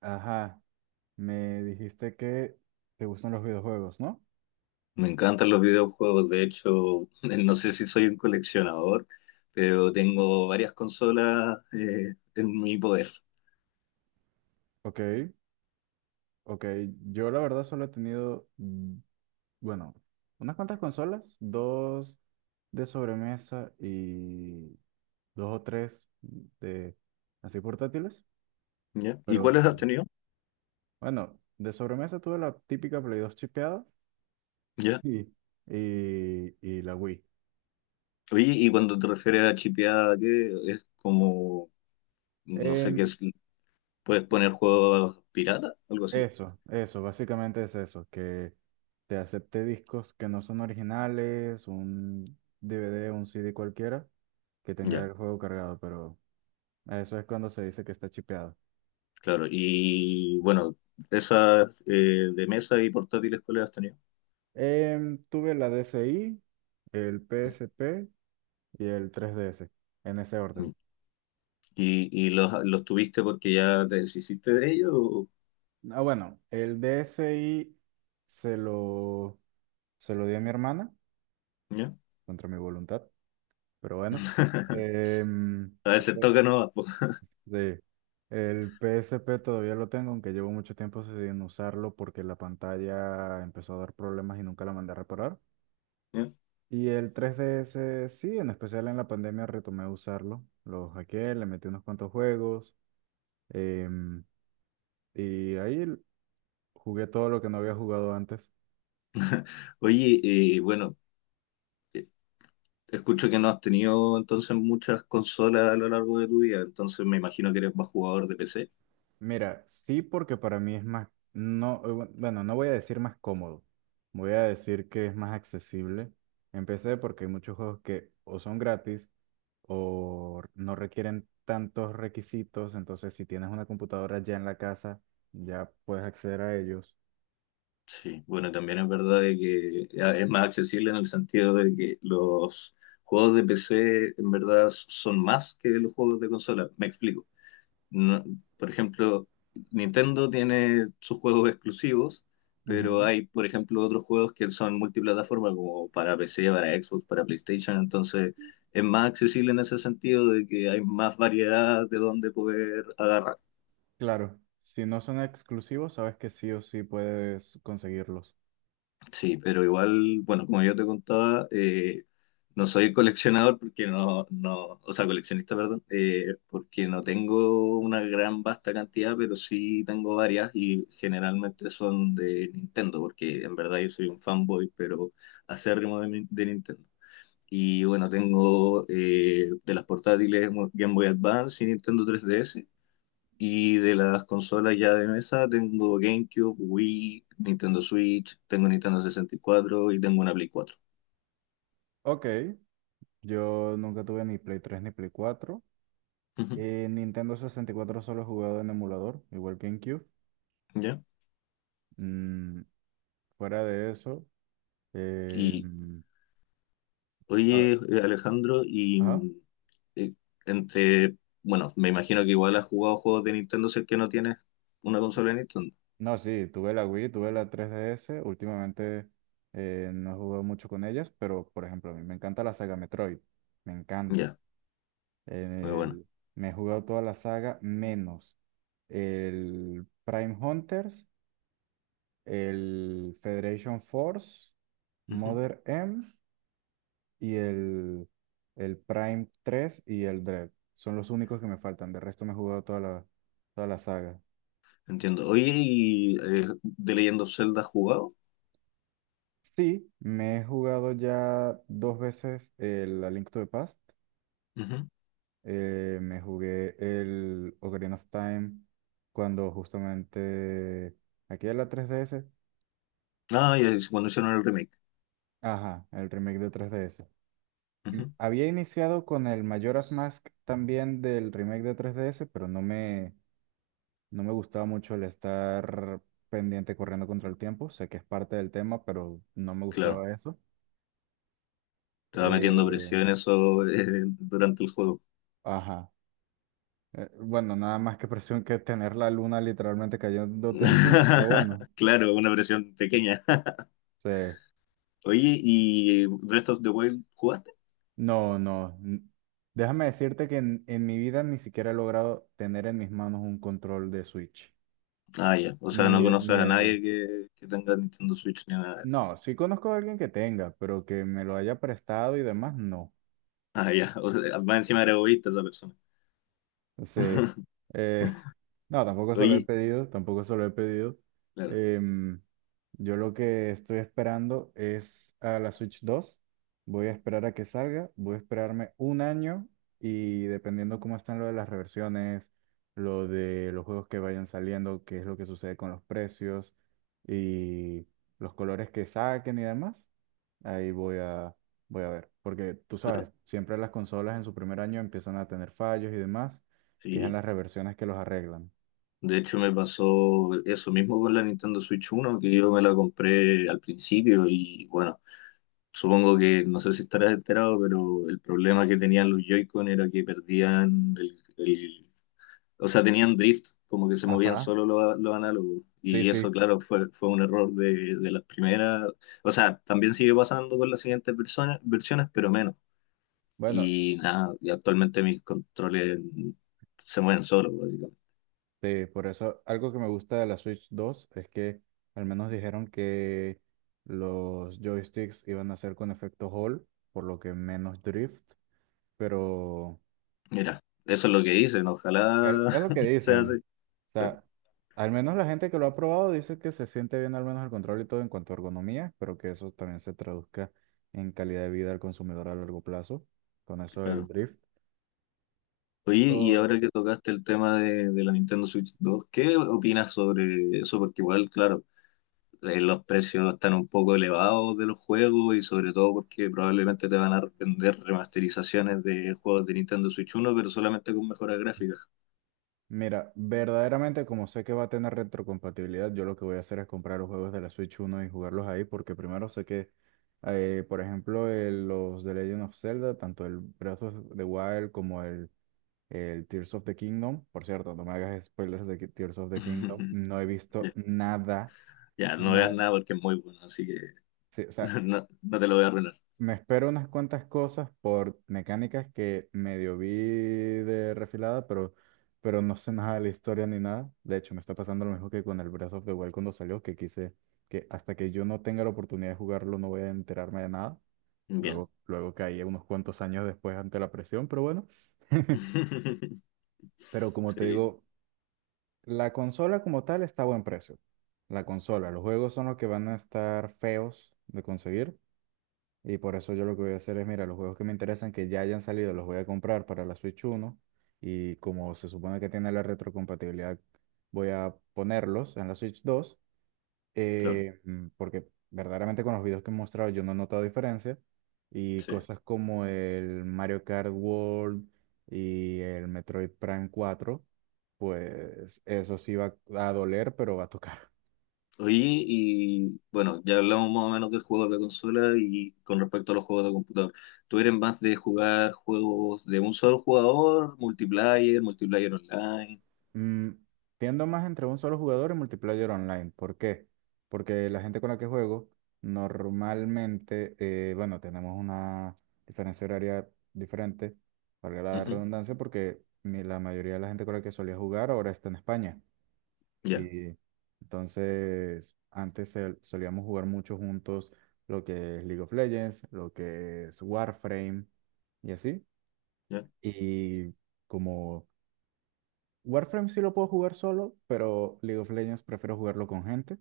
Ajá, me dijiste que te gustan los videojuegos, ¿no? Me encantan los videojuegos, de hecho, no sé si soy un coleccionador, pero tengo varias consolas en mi poder. Ok, ok. Yo la verdad solo he tenido, bueno, unas cuantas consolas, dos de sobremesa y dos o tres de así portátiles, ¿Ya? ¿Y pero cuáles has tenido? bueno, de sobremesa tuve la típica Play 2 chipeada ¿Ya? y, y la Wii. Oye, y cuando te refieres a chipeada, ¿qué es como, no sé qué Em, es, puedes poner juegos pirata, algo así? Eso, eso, básicamente es eso, que te acepte discos que no son originales, un DVD, un CD cualquiera, que tenga Ya, el juego cargado, pero eso es cuando se dice que está chipeado. claro. Y bueno, esas de mesa y portátiles, ¿cuáles has tenido? Tuve la DSi, el PSP y el 3DS, en ese orden. Mm. ¿Y, y los tuviste porque ya te deshiciste de ellos? O- Ah, bueno, el DSi se lo, se lo di a mi hermana, ¿Ya? contra mi voluntad, pero bueno. Em, A veces toca no. Sí, el PSP todavía lo tengo, aunque llevo mucho tiempo sin usarlo porque la pantalla empezó a dar problemas y nunca la mandé a reparar. Y el 3DS, sí, en especial en la pandemia retomé a usarlo. Lo hackeé, le metí unos cuantos juegos em, y ahí l- jugué todo lo que no había jugado antes. Oye, bueno, eh, escucho que no has tenido entonces muchas consolas a lo largo de tu vida, entonces me imagino que eres más jugador de PC. Mira, sí, porque para mí es más, no, bueno, no voy a decir más cómodo, voy a decir que es más accesible. Empecé porque hay muchos juegos que o son gratis o no requieren tantos requisitos, entonces si tienes una computadora ya en la casa, ya puedes acceder a ellos. Sí, bueno, también es verdad de que ya es más accesible en el sentido de que los juegos de PC en verdad son más que los juegos de consola. Me explico. No- por ejemplo, Nintendo tiene sus juegos exclusivos, pero Ujú. hay, por ejemplo, otros juegos que son multiplataforma, como para PC, para Xbox, para PlayStation, entonces es más accesible en ese sentido de que hay más variedad de dónde poder agarrar. Claro, si no son exclusivos, sabes que sí o sí puedes conseguirlos. Sí, pero igual, bueno, como yo te contaba, no soy coleccionador porque no, no, o sea, coleccionista, perdón, porque no tengo una gran vasta cantidad, pero sí tengo varias y generalmente son de Nintendo, porque en verdad yo soy un fanboy, pero acérrimo de, Nin- de Nintendo. Y bueno, tengo de las portátiles Game Boy Advance y Nintendo 3DS. Y de las consolas ya de mesa tengo GameCube, Wii, Nintendo Switch, tengo Nintendo sesenta y cuatro y tengo una Play cuatro. Ok, yo nunca tuve ni Play 3 ni Play 4. Ujú. Nintendo 64 solo he jugado en emulador, igual que en Cube. ¿Ya? Mm, fuera de eso, eh, Y mm, a- oye, Alejandro, y ajá. Eh, entre, bueno, me imagino que igual has jugado juegos de Nintendo si es que no tienes una consola de Nintendo. No, sí, tuve la Wii, tuve la 3DS. Últimamente no he jugado mucho con ellas, pero por ejemplo, a mí me encanta la saga Metroid. Me encanta. Ya, muy bueno. El- Me he jugado toda la saga menos el Prime Hunters, el Federation Force, Ujú. Mother M. y el Prime 3 y el Dread. Son los únicos que me faltan. De resto me he jugado toda la saga. Entiendo. Oye, ¿y The Legend of Zelda has jugado? Sí, me he jugado ya dos veces el A Link to the Past. Ujú. Me jugué el Ocarina of Time cuando justamente... Aquí en la 3DS. Ah, ya, es cuando hicieron el remake. Ajá, el remake de 3DS. Y Ujú. Había iniciado con el Majora's Mask también del remake de 3DS, no me gustaba mucho el estar pendiente corriendo contra el tiempo. Sé que es parte del tema, pero no me Claro, gustaba eso. te va metiendo Eh, presión eso. Eh, durante el juego. ajá. Bueno, nada más que presión que tener la luna literalmente cayéndote encima, pero bueno. Claro, una versión pequeña. Sí. Oye, ¿y Breath of the Wild jugaste? No, no. Déjame decirte que en mi vida ni siquiera he logrado tener en mis manos un control de Switch. Ah, ya. O sea, Ni no de, conoces ni a de... nadie que tenga Nintendo Switch ni nada de eso. No, sí conozco a alguien que tenga, pero que me lo haya prestado y demás, no. Ah, ya. O sea, más encima era egoísta esa persona. Sí. Eh, no, tampoco se lo he Oye, pedido, tampoco se lo he pedido. claro, Em, yo lo que estoy esperando es a la Switch dos. Voy a esperar a que salga, voy a esperarme un año y dependiendo cómo están lo de las reversiones, lo de los juegos que vayan saliendo, qué es lo que sucede con los precios y los colores que saquen y demás. Ahí voy a, voy a ver, porque tú claro. sabes, siempre las consolas en su primer año empiezan a tener fallos y demás, y es en Sí. las reversiones que los arreglan. De hecho, me pasó eso mismo con la Nintendo Switch uno que yo me la compré al principio y bueno, supongo que, no sé si estarás enterado, pero el problema que tenían los Joy-Con era que perdían el o sea, tenían drift, como que se movían Ajá. solo los análogos. Sí, Y sí. eso, claro, fue un error de las primeras. O sea, también sigue pasando con las siguientes versiones pero menos. Bueno, Y nada, y actualmente mis controles se mueven solos, básicamente. sí, por eso algo que me gusta de la Switch 2 es que al menos dijeron que los joysticks iban a ser con efecto Hall, por lo que menos drift, pero Mira, eso es lo que dicen, Es ojalá es lo que sea así. dicen. O Claro, sea, al menos la gente que lo ha probado dice que se siente bien al menos el control y todo en cuanto a ergonomía, pero que eso también se traduzca en calidad de vida al consumidor a largo plazo, con eso del claro. drift. Oye, y Oh, ahora que tocaste el tema de la Nintendo Switch dos, ¿qué opinas sobre eso? Porque igual, claro, los precios no están un poco elevados de los juegos y sobre todo porque probablemente te van a vender remasterizaciones de juegos de Nintendo Switch uno pero solamente con mejoras gráficas. mira, verdaderamente como sé que va a tener retrocompatibilidad, yo lo que voy a hacer es comprar los juegos de la Switch uno y jugarlos ahí, porque primero sé que, por ejemplo, los de Legend of Zelda, tanto el Breath of the Wild como el Tears of the Kingdom. Por cierto, no me hagas spoilers de que Tears of the Kingdom. No he visto nada, Ya, no veas nada. nada porque es muy bueno, así que Sí, o sea, no, no te lo voy a arruinar. me espero unas cuantas cosas por mecánicas que medio vi de refilada, pero no sé nada de la historia ni nada. De hecho, me está pasando lo mismo que con el Breath of the Wild cuando salió, que quise que hasta que yo no tenga la oportunidad de jugarlo no voy a enterarme de nada. Bien. Luego, luego caí unos cuantos años después ante la presión, pero bueno. Pero como te Sí, digo, la consola como tal está a buen precio. La consola, los juegos son los que van a estar feos de conseguir. Y por eso yo lo que voy a hacer es, mira, los juegos que me interesan, que ya hayan salido, los voy a comprar para la Switch uno. Y como se supone que tiene la retrocompatibilidad, voy a ponerlos en la Switch dos, claro, porque verdaderamente con los videos que he mostrado yo no he notado diferencia. Y sí. cosas como el Mario Kart World y el Metroid Prime cuatro pues eso sí va a doler, pero va a tocar. Oye, y bueno, ya hablamos más o menos de juegos de consola y con respecto a los juegos de computador. ¿Tú eres más de jugar juegos de un solo jugador, multiplayer, multiplayer online? Mm, tiendo más entre un solo jugador y multiplayer online. ¿Por qué? Porque la gente con la que juego, normalmente, bueno, tenemos una diferencia horaria diferente, valga la Ujú. redundancia, porque la mayoría de la gente con la que solía jugar ahora está en España. Ya. Y entonces, antes solíamos jugar mucho juntos lo que es League of Legends, lo que es Warframe y así. Ya. Y como Warframe sí lo puedo jugar solo, pero League of Legends prefiero jugarlo con gente.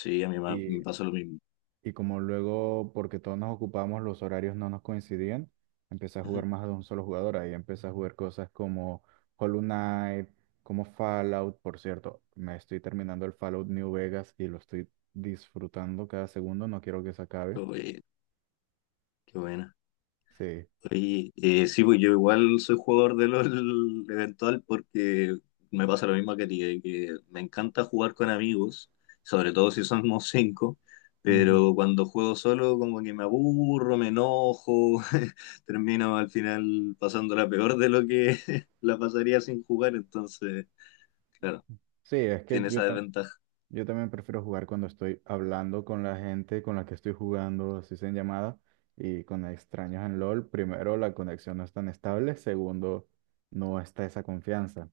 Sí, a mí me Y, pasó lo mismo. y como luego, porque todos nos ocupamos, los horarios no nos coincidían, empecé a jugar más de un solo jugador. Ahí empecé a jugar cosas como Hollow Knight, como Fallout. Por cierto, me estoy terminando el Fallout New Vegas y lo estoy disfrutando cada segundo. No quiero que se Qué acabe. bueno, qué buena. Sí. Oye, sí, pues yo igual soy jugador de LOL eventual porque me pasa lo mismo que a ti, que me encanta jugar con amigos, sobre todo si somos cinco, pero Ujú. cuando juego solo como que me aburro, me enojo, termino al final pasándola peor de lo que la pasaría sin jugar, entonces, claro, Sí, es que tiene esa desventaja. yo también prefiero jugar cuando estoy hablando con la gente con la que estoy jugando, así sea en llamada, y con extraños en LOL. Primero, la conexión no es tan estable. Segundo, no está esa confianza.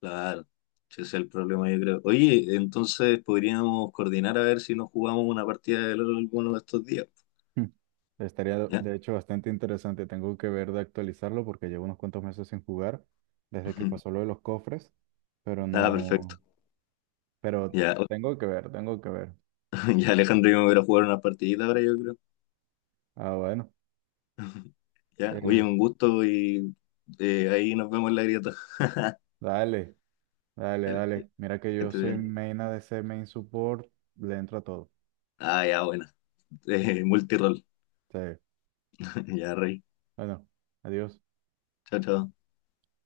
Claro, ese es el problema, yo creo. Oye, entonces podríamos coordinar a ver si nos jugamos una partida de LOL alguno de estos días. Hmm. Estaría, ¿Ya? de hecho, bastante interesante. Tengo que ver de actualizarlo porque llevo unos cuantos meses sin jugar, desde que pasó lo de los cofres, pero Ah, perfecto. no, pero Ya, tengo que ver, tengo que ver. ya Alejandro y yo me voy a ir a jugar una partidita ahora, yo creo. Ah, bueno. Ya, oye, Eh, un gusto y ahí nos vemos en la grieta. dale, dale, Dale, que dale. Mira que yo estés soy bien. main ADC, main support, le entro a todo. Ah, ya, bueno. Multirol. Sí. Ya, rey. Bueno, adiós. Chao, chao.